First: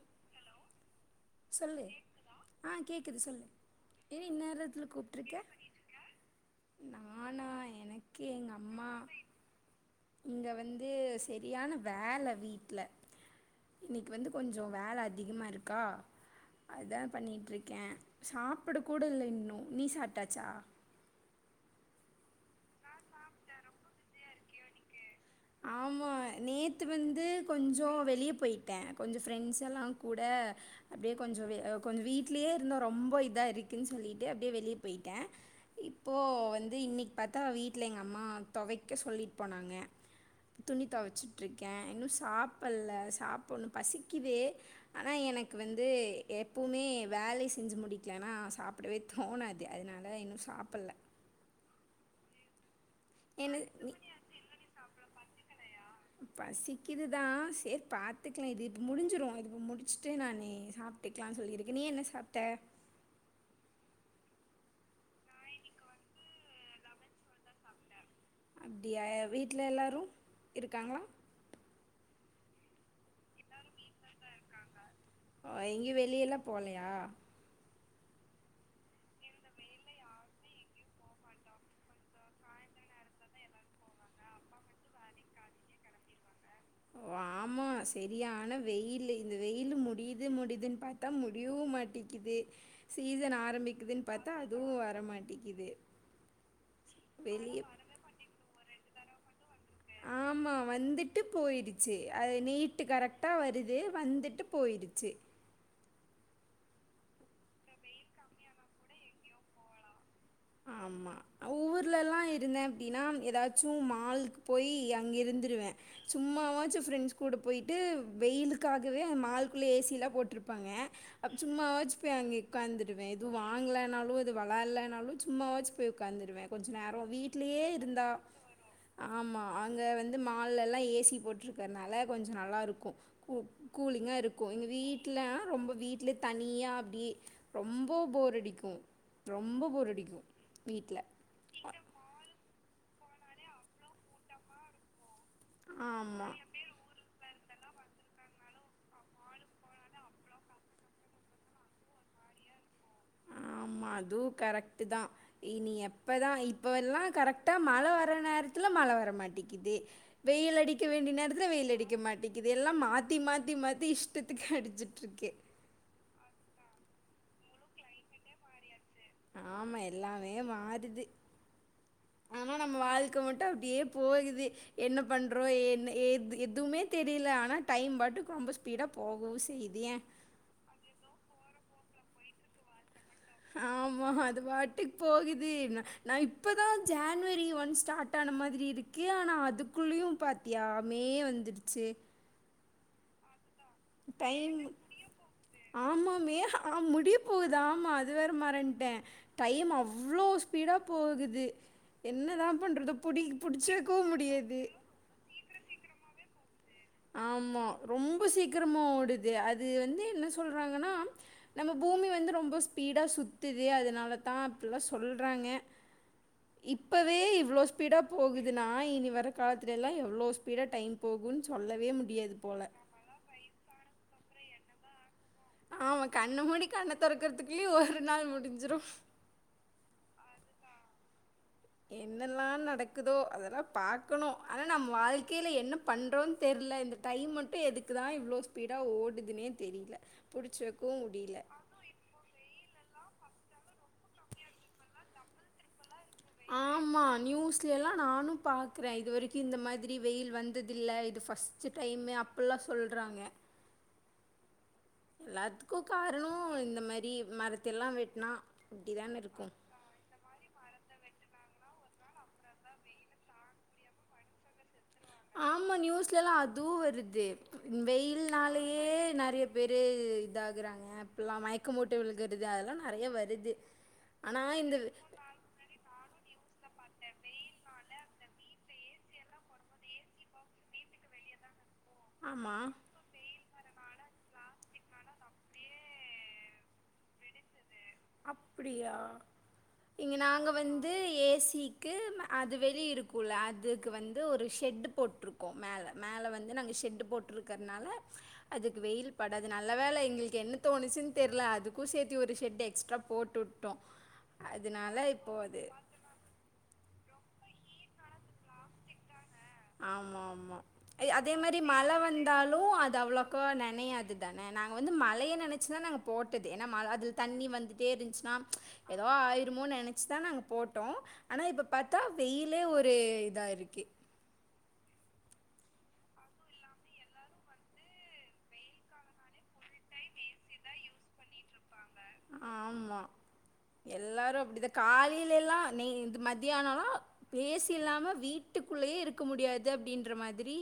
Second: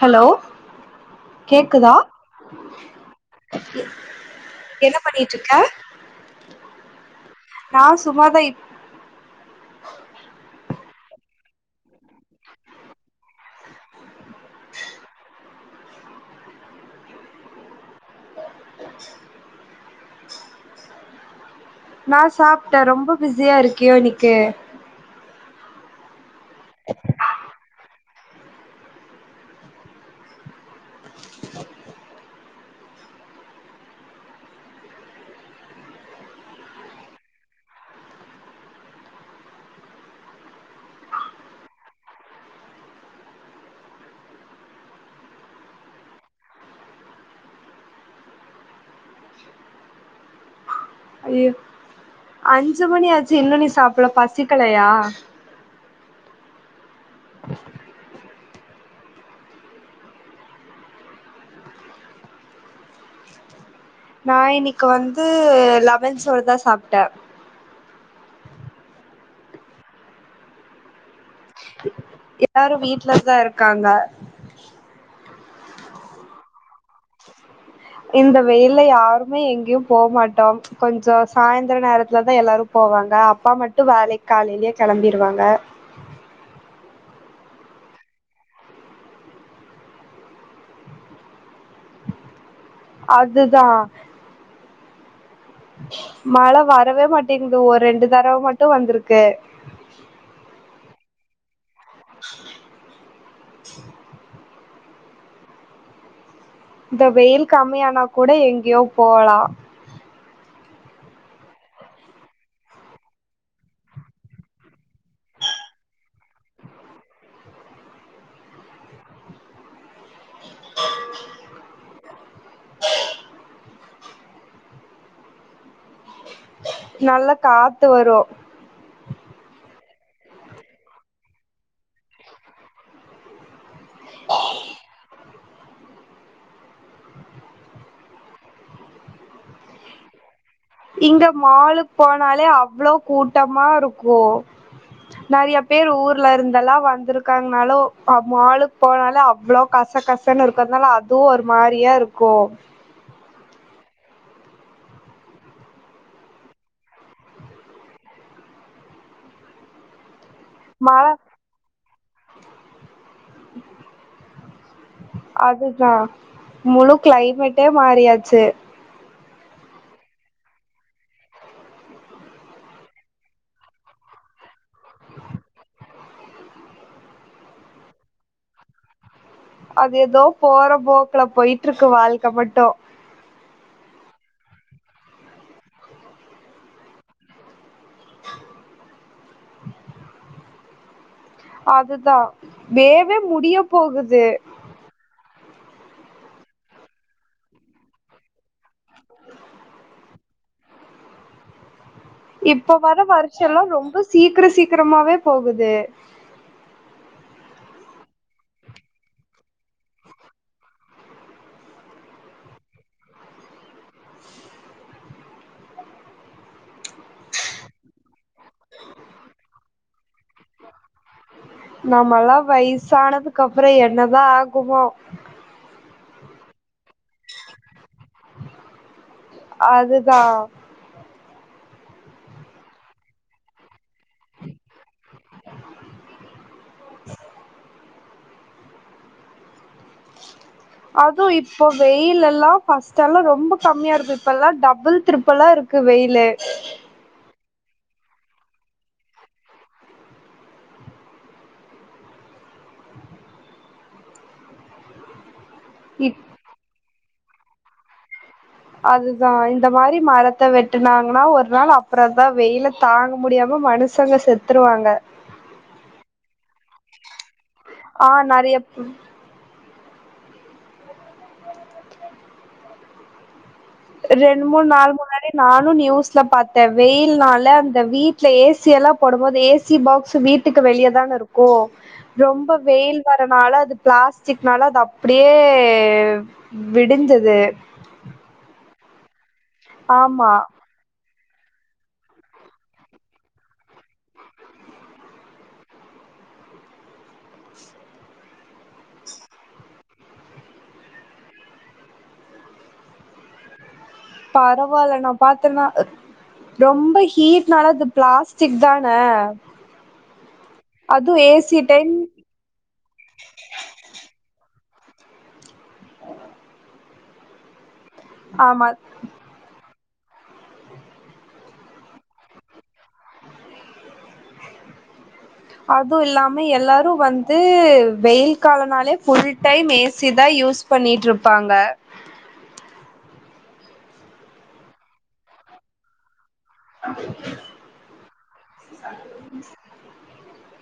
Hello சொல்லு கேக்குதா ஆ கேக்குது சொல்லு ஏன் இந்ரேத்துல என்ன பண்ணிட்டு கூப்ட்ருக்க இருக்க நானா நா எனக்கு சும்மாதா எங்க இப் அம்மா இங்க வந்து சரியான வேல வீட்ல இன்னைக்கு வந்து கொஞ்சோ வேல அதிகமா இருக்கா அதா பண்ணிட்ருக்கே சாப்பிட கூட இல்ல இன்னு நீ சாப்ட்டாச்சா நா சாப்ட்டே ரொம்ப பிஸியாருக்கியோ இன்னைக்கு ஆமா நேத்து வந்து கொஞ்சோ வெளிய போயிட் ட கொஞ்ச ஃப்ரெண்ட்ஸல்லா கூட அப்டியே கொஞ்ச வெ கொஞ்ச வீட்லயே இருந்தோ ரொம்ப இதா இருக்குன் சொல்லிட்டு அப்டியே வெளிய போயிட்டே இப்போ வந்து இன்னைக் பாத்தா வீட்ல எங்க அம்மா தொவைக்க சொல்லிட் போனாங்க துணி தொவச்சுட்ருக்க இன்னு சாப்பல்ல சாப்புணு பசிக்குவே ஆனா எனக்கு வந்து எப்போமே வேலை செஞ்சு முடிக்லனா சாப் ப்டவே தோணாது அதனால இன்னு சாப்பல்ல ஐயோ அஞ்சு மணி ஆச்சு இன்னு நீ சாப்பல பசிக்கலையா பசிக்குது தா சேரி பாத்துக்லா இது இப்போ முடிஞ்சிரு இது இப்ப முடிச்சுட்டு நானே சாப் ட்டுக்கலான் சொல்லிருக்கு நீ என்ன சாப்ட்ட நா இன்னைக்கு வந்து லெமன் சோறு தா சாப்ட்ட அப்டியா வீட்ல எல்லாரு இருக்காங்ளா எல்லாரு வீட்லதா இருக்காங்க அ எங்கயு வெளிய எல்லா போலயா இந்த வெயில்ல யாருமே எங்கயு போ மாட்டோ கொஞ்சோ சாய்ந்தர நேரத்துல தா எல்லாரு போவாங்க அப்பா மட்டு வேலைக்கு காலைலே கெளம்பிருவாங்க வாமா சரியான வெயிலு இந்த வெயிலு முடியுது முடியுதுன் பாத் தா முடியு மாட்டிக்கிது சீசன் அதுதா ஆரம்பிக்குதுன் பாத்தா அதுவு வரமாட்டிக்குது டிங்கு ஒரு ரெண்டு தறவ மட்டு வந்துருக்கு ஆமா வந்துட்டு போய்டுச்சு அது நீட்டு கரெக்டா வருது வந்துட்டுப் போய்ருச்சு இந்த வெயில் கம்மியானா கூட எங்கயோ போலா ஆமா ஊர்லல்லா இருந்த அப்டினா ஏதாச்சு மால்கு போய் அங்க இருந்துருவ சும்மாவாச்சு ஃப்ரெண்ட்ஸ் கூட போய்ட்டு வெயிலுக்காகவே மால்க்குள்ள ஏசிலா போட்ருப் ப்பாங்க சும்மாவாச்சு போய் அங்க உக்காந்துருவ எதுவு வாங்கலனாலு எது வெளாட்லனாலு சும்மாவாச்சு போய் உக்காந்துருவ கொஞ்ச நேரோ நல்ல வீட்லயே காத்து இருந்தா வரு ஆமா அங்க வந்து மால்லல்லா ஏசி போட்ருக்கனால கொஞ்சோ நல்லா இருக்கு கூ கூலிங்கா இருக்கு இங்க வீட் ட்டுல ரொம்ப வீட்ல தனியா அப்டி ரொம்ப போர் அடிக்கு ரொம்ப போரடிக்கு இங்க மாலுக் போனாலே அவ்ளோ கூட்டமாருக்கு நறைய பேர் ஆமா ஊர்லருந் லல்லா வந்திருக்காங்கனாலு மாலுக் போனாலு அவ்ளோ கச கசன்னு இருக்கிறதுனால துவு ஒரு மாரியா இருக்கு ஆமா அதுவு கரெக்ட் தா இனி எப்பதா இப்ப எல்லா கரெக்டா மழ வர நேரத்துல மழ வரமாட்டேக்கிது வெயிலட் அடிக்க மழ வேண்டிய நேரத்துல வெயில் அடிக்க மாட்டேக்குது எல்லாம் மாத்தி மாத்தி மாத்தி இஷ்டத்துக்கு அடிச்சுட்ருக்கு அதுதா முலு கிளைமெட்டே மாறியாச்சு ஆமா எல்லாமே மாறுது ஆனா நம்ம வாழ்க்க மட்டு அப்டியே போகுது என்ன பண்றோ என்ன எது எதுவுமே தெரியல ஆனா டைம் பாட்டுக்கு ரொம்ப ஸ்பீடா போகவு அது ஏதோ போற போக்குல பொயிட்டு இருக்கு வாழ்க்க மட்டு ஆமா அது பாட்டுக் போகுது நா நா இப்பதா ஜன்வரி ஒன் ஸ்டார்ட் ஆன மாதிரி இருக் கு ஆனா அதுக்குள்ளயு பாத்தியா மே வந்துட் அதுதா மேவே முடியப் டைமு ஆமா மேகா ஆ முடிய போகுது ஆமா‌ அது வேற மறன்ட்ட டைம் அவ்ளோ ஸ்பீடா போகுது என்னதான் இப்போ பண்றது? வர புடி வருஷோல்லா புடிச்சு ரொம்ப வைக்கவும் சீக்கிர முடியாது. சீக்கிரமாவே போகுது ஆமா ரொம்ப சீக்கிரமா ஓடுது அது வந்து என்ன சொல்றாங்கனா நம்ம பூமி வந்து ரொம்ப ஸ்பீடா சுத்துது அதனாலதா அப்டிலா சொல்றாங்க இப்பவே இவ்ளோ ஸ்பீடா போகுதுனா இனி வர காலத்துல எல்லா எவ்ளோ ஸ்பீடா டைம் போகும்னு சொல்லவே முடியாது நம்மல்லா போல வயசானதுக்கு அப்புறொ என்னதா ஆகுமோ ஆமா கண்ணு மூடி கண்ண தொறக்கறதுக்குல்லயே ஒரு நாள் முடிஞ்சிரு அதுதா என்னெல்லா நடக்குதோ அதெல்லா பாக்கணு ஆனா நம்ம வாழ்க்கையில என்ன பண்றோ தெர்ல இந்த டைம் மட்டு எதுக்குதா இவ்ளோ ஸ்பீடா ஓடுதுனே தெரில புடிச்சி அதுவு இப்ப வெயில் எல்லா ஃபஸ்ட்டல்லா ரொம்ப கம்மியா இருக்கு இப்பல்லா டபுள் த்ருப்ளாயிருக் ஆமா நியூஸ் சிலா நானு பாக்றே இது வரைக்கு இந்த மாதிரி வெயில் வந்ததில்ல இது ஃபர்ஸ்ட்டு டைமு அப்புலா சொல்றாங்க எல்லாத்துக்கு இப் காரணொ இந்த மாரி மரத்த எல்லா வெட்னா அப்டிதான அதுதா இருக்கு இந்த மாரி மரத்த வெட் டுனாங்கனா ஒரு நாள் அப்புற தா வெயில தாங்க முடியாம மனுசங்க செத்துருவாங்க ஆமா நியூஸ்லல்லா அதுவு வருது ஆ நெறைய வெயில்னாலயே நெறையப் பேரு இதாகுறாங்க இப்பல்லாம் மயக்கம் போட்டு விழுகுறது அதெல்லா நெறைய வருது ஆனா ரெண்டு மூண் இந்த நாள் முன்னாடி நானும் நியூஸ்ல பாத்த வெயில்னால அந்த வீட்ல ஏசி எல்லா போடும்போது ஏசி பாக்ஸ் வீட் டுக்கு வெளியதான இருக்கு ரொம்ப ஆமா வெயில் வரனால அது பிளாஸ்டிக்னால அது அப்படியே வெடிஞ்சது அப்படியா இங்க ஆமா நாங்க வந் து ஏசிக்கு அது வெளிய இருக்குல அதுக்கு வந்து ஒரு ஷெட்டு போட்ருக் கோ மேல மேல வந்து நாங்க ஷெட்டு போட்டுருக்கிறனால அதுக்கு வெயில் படாது நல்ல வேலை எங்களுக்கு என்ன தோணுச்சுன் தெரில அதுக்கும் சேத்தி ஒரு ஷெட்டு எக்ஸ்ட்ரா போட்டு வுட்டோ பரவாயில்ல நா பாத்தேன்னா ரொம்ப ஹீட்னால அது பிளாஸ்டிக் தான ஆமா ஆமா அதுவு அதே ஏசி மாரி மழ டைம் வந் தாலும் அது அவ்ளோக்கோ நினையாது தான நாங்க வந்து மழைய நினைச்சுதா நாங்க போட்டது ஏன்னா ம அது தண்ணி வந்துட்டே இருந்துச்சுன்னா ஆமா ஏதோ ஆயிருமோ நினைச் சு தான் நாங்க போட்டோம் ஆனா இப்ப பாத்தா வெயிலே ஒரு இதா இருக்கு அதுவும் இல்லாம எல்லாரும் வந்து வெயில் காலம்னாலே ஃபுல் டைம் ஏசி தான் யூஸ் பண்ணிட்ருப்பாங்க ஆமா எல்லாரும் அப்படிதா காலையில எல்லாம் நய் இது மத் த்தியானம் எல்லாம் ஏசி இல்லாம வீட்டுக்குள்ளயே இருக்க முடியாது து அப்படின்ற மாதிரி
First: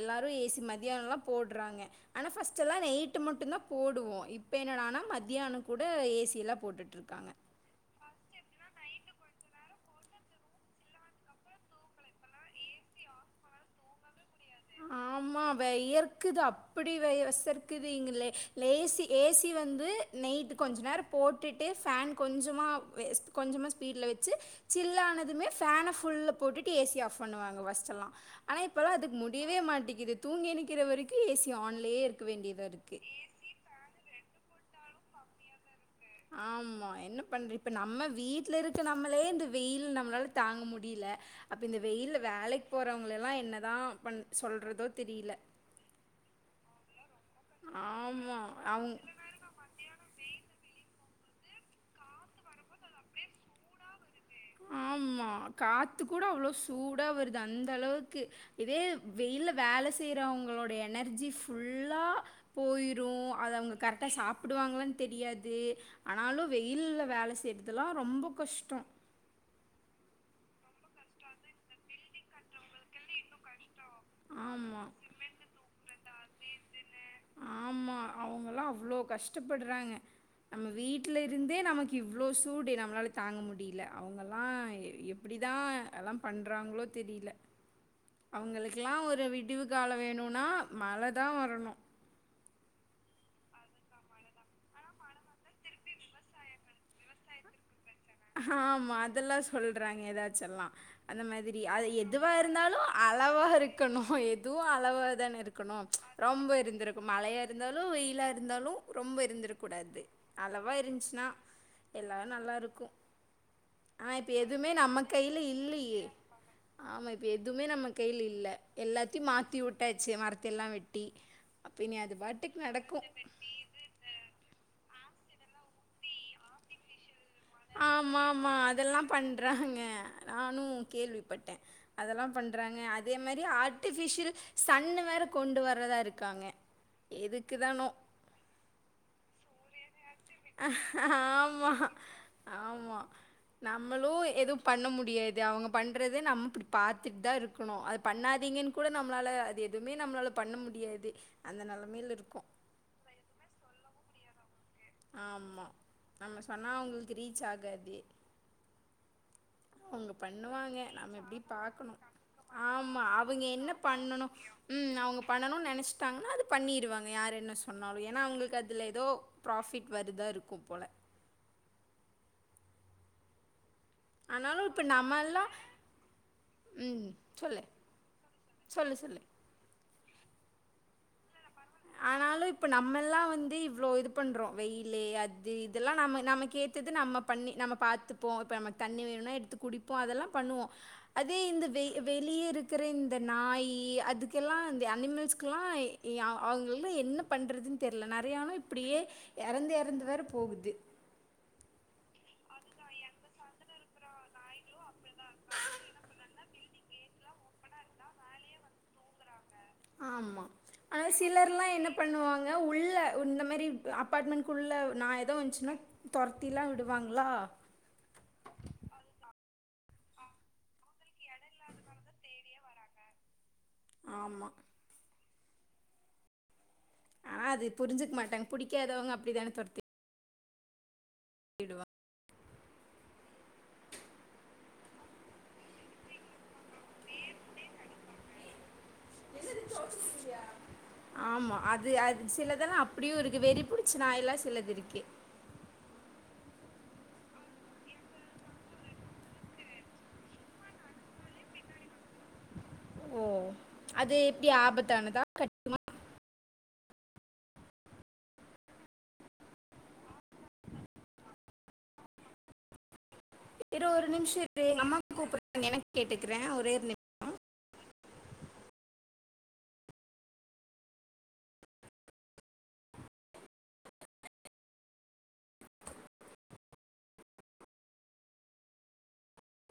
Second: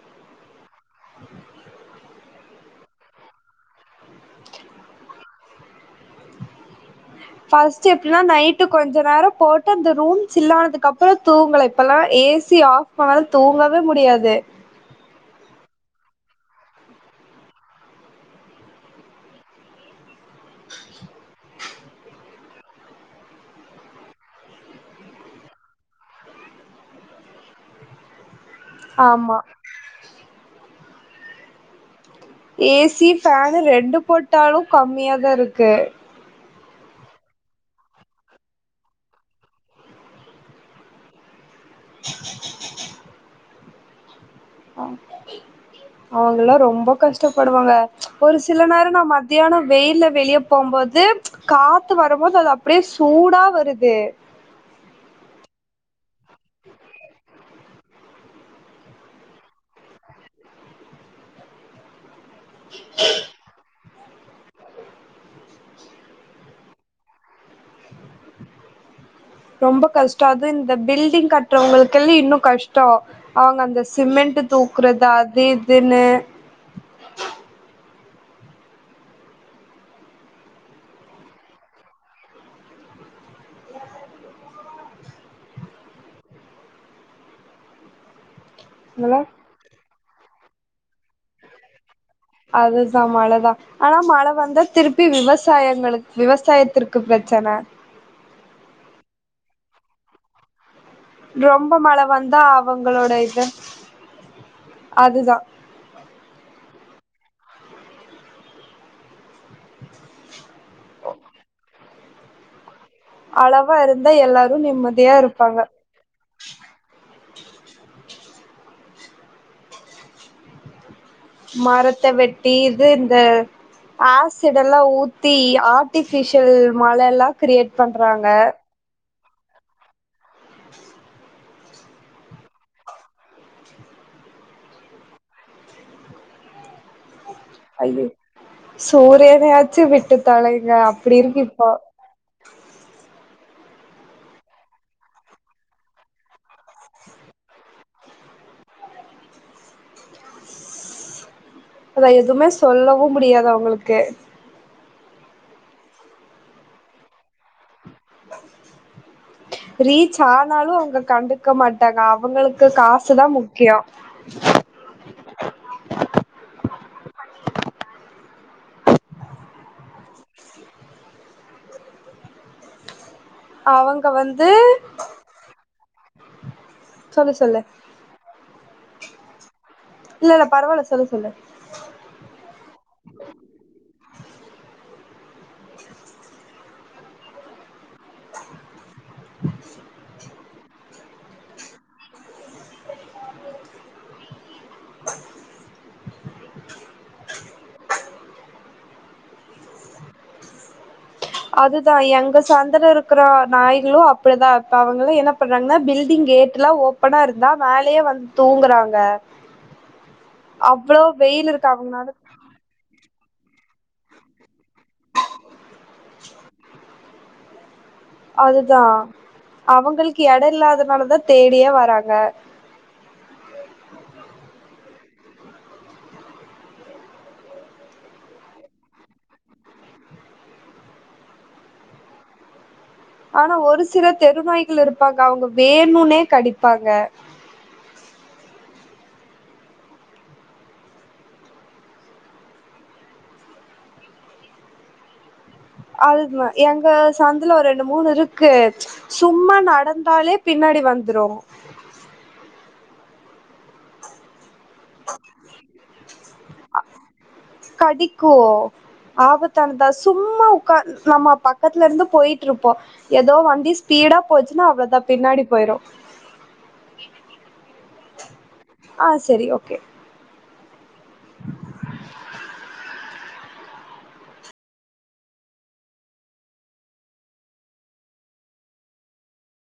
எல்லாரும் ஏசி மதியானம் எல்லாம் போட்றாங்க ஆனா ஃபர்ஸ்ட் ஆச்சுவலா நைட்டு மட்டும்தான் போடுவோம் இப்ப என்னடான்னா மத்தியானம் கூட ஏசியெல்லாம் போட்டுட்டுயிருக்காங்க ஃபர்ஸ்ட்டு எப்படின்னா நைட்டு கொஞ்சம் நேரம் போட்டு அந்த ரூம் சில்லானதுக்கப்புறம் தூங்கல இப்பல்லாம் ஏசி ஆஃப் [unintelligible] தூங்கவே முடியாது ஆமா வயர்க்குது அப்படி வசர்க்குது இங்க இல ஏசி ஏசி வந்து நைட்டு கொஞ்ச நேரம் போட்டுட்டு ஃபேன் கொஞ்சமா வெ கொஞ்சமா ஸ்பீட்ல வச்சு ஜில்லானதுமே ஃபேன ஃபுல்லா போட்டுட்டு ஏசி ஆஃப் பண்ணுவாங்க ஃப்ர்ஸ்ட் எல்லாம் ஆனா இப்போல்லா அதுக்கு ஆமா முடியவே மாட்டேக்குது தூங்கி எந்திக்கிற வரைக்கு ஏசி ஆன்லயே இருக்கு ஏசி ஃபேனு ரெண்டு போட்டாலு கம்மியா தா இருக்கு ஆமா என்ன பண்ற இப்ப நம்ம வீட்டுல இருக்க நம்மளே இந்த வெயில் நம்மளால தாங்க முடியல அப்ப இந்த வெயில்ல வேலைக்கு போறவுங்களெல்லா என்ன தா பண் சொல்கிறதோ தெரியல அவுங்கல்லா ரொம்ப கஷ்டப்படுவாங்க ஒரு ஆமாம் சில நேரம் அவங்க நா மத்தியானம் வெயில்ல வெளியே போகும்போது காத்து வரும்போது அது அப்படியே சூடா வருது ஆமா காத்து கூட அவ்வளவு சூடா வருது அந்த அளவுக்கு இதே இது வெயில்ல வேலை செய்றவுங்களோட எனர்ஜி ஃபுல்லா போயிரும் அது அவுங்க கரெக்டா சாப் படுவாங்களான்னு தெரியாது ஆனாலும் வெயில்ல வேலை செய்யறதுல்லாம் ரொம்ப கஷ்டம் ரொம்ப கஷ்டம் அது இந்த பில்டிங் கட்டுறவுங்களுக்குல்லி இன்னும் கஷ் டம் அவுங்க அந்த சிமெண்ட் ஆமா தூக்குறது அது இதுன்னு ஆமா அவுங்கல்லாம் அவ்ளோ கஷ்டப்பட்றாங்க நம்ம வீட்ல இருந்தே நமக்கு இவ்ளோ சூடு நம்மளால தாங்க முடியல அவுங்கல்லாம் எப் எப்படி தான் அதெல்லாம் பண்றாங்களோ தெரியல அவுங்களுக்கெல்லாம் அதெல்லா ஒரு விடிவு காலம் வேணுன்னா மழை தான் வரணும் அதுதான் மழதான் ஆனா மழை வந்தா திருப்பி விவசாயங்களுக்கு விவசாயத்திற்கு பிரச்சனை ஆமா அதெல்லா சொல்றாங்க எதாச்செல்லா அந்த மாதிரி ரொம்ப அது மழ எதுவா வந்தா இருந்தாலு அவங்களோட அளவா இது இருக்கணு எதுவு அளவா அதுதா தானே இருக் க்கணு ரொம்ப இருந்தருக்கு மழையா இருந்தாலு வெயிலா இருந்தாலு ரொம்ப இருந்திறக்கூடாது அளவா இருந்ச்சுனா எல்லா நல்லா இருக்கு அளவா இருந்தா எல்லாரு நிம்மதியா இருப்பாங்க பி‌ ஏ ஆமா இப்ப எதுமே நம்ம கைல இல்ல எல்லாத்தையு மாத்தி உட்டாச்சு மரத்தெல்லா வெட்டி அப்ப இனி மரத்த அது வெட்டி பாட்டுக்கு இது நடக்கு. இந்த ஆசிடெல்லா ஊத்தி ஆர்டிஃபிஷியல் மழலா ஆமாம்மா அதெல்லா பண்றாங்க நானு கேள்விப்பட்டே அதெல்லா பண்றாங்க அதே மாரி ஆர்ட்டிஃபிஷியல் சன்னு வேற கொண்டு வர்றதா இருக்காங்க எதுக்கு தா சூரியனயாச்சு விட்டு தொலைங்க அப்டி இருக்கு இப்போ ஆமா ஆமா நம்மளு எது பண்ண முடியாது அவ்ங்க பண்றத நம்ம இப்டி பாத்துட்தா இருக் க்கணு அது பண்ணாதீங்கன் கூட நம்மளால அது எதுவுமே நம்மளால பண்ண முடியாது அந்த நா நெலமையில இருக்கோ எதுமே சொல்லவு முடியாது அவ்ங்களுக்கு ஆமா நம்ம சொன்னா அவ்ங்களுக்கு ரீச் ஆகாது அவங்க ரீச் ஆனாலு பண்ணுவாங்க அவ்ங்க நம்ம எப்டி கண்டுக்க பாக்கணு மாட்டாங்க அவுங்களுக்கு ஆமா காசு தா அவங்க என்ன முக்கிய பண்ணணு ம் அவ்ங்க பண்ணணுன் நெனச்டாங்கனா அத பண்ணிருவாங்க யாரு என்ன சொன்னாலு ஏனா அவ்ங்களுக்கு அதுல எதோ ப்ராஃபிட் வருதா இருக்கு போல அவங்க வந்து நல்லா ம் சொல்லு சொல்லு சொல்லு இல்லல்ல பரவால்ல சொல்லு சொல்லு ஆனாலு இப்ப நம்மெல்லா வந்து இவ்ளோ இது பண்றோ வெயிலு அது இதெல்லா நம்ம நம்மக்கேத்தது நம்ம பா பண்ணி நம்ம பாத்துப்போ இப்ப நமக்கு தண்ணி வேணுனா எடுத்து குடிப்போ அதெல்லா பண்ணுவோ அதே இந்த வெ வெளிய இருக்கிற இந்த நாயி அதுக்கெல்லா இந்த அனிமல்ஸ்க்குலா யா அவ்ங்களலா என்ன பண்றதுன் தெர்ல நெறையானு இப்டியே எறந்து எறந்து வேற போகுது அதுதா எங்க சந்துல இருக்குற நாய்களு அப்டிதா இப்ப அவங்களா என்ன பண்றாங்கனா பில்டிங் கேட்டுலா ஓப் பனா இருந்தா மேலயே வந்து தூங்குறாங்க ஆமா அவ்ளோ ஆனா வெயில் சிலர்ல்லா இருக்கு என்ன அவங்கனால பண்ணுவாங்க உள்ள இந்தமாரி அப்பார்ட்மெண்ட்க்குள்ள நாய் எது வந்துச்சுனா தொரத்திலா விடுவாங்ளா அதுதா அவங்களுக்கு எட இல்லாதப் ஆமா ஆனா அது புரிஞ்சுக்க மாட்டாங்க புடிக்காதவ்ங்க அப்டித்தானே தொரத்தி விடுவா ஆனா ஒரு சில தெருநாய்கள் இருப்பாங்க அவ்ங்க வேணுனே கடிப்பாங்க ஆமா அது அது சிலதெல்லா அப்டியு இருக்கு வெறி புடிச்ச நாய்ல்லா சிலது இருக்கு அதுதா எங்க சந்துல ஒரு ரெண்டு மூணு இருக்கு சும்மா நடந்தாலே பின்னாடி வந்துரு ஓ அது எப்டி ஆபத் ஆ கடிக்கு ஆபத்தானதா சும்மா உக்கா நம்ம பக்கத்துல இருந்து போயிட்டு இருப்போ எதோ வண்டி இரு ஒரு ஸ்பீடா போச்சுன்னா அவ்ளோதா பின்னாடி போயிரு க்கிற ஒரே ஒரு நிம் ஆ செரி ஓகே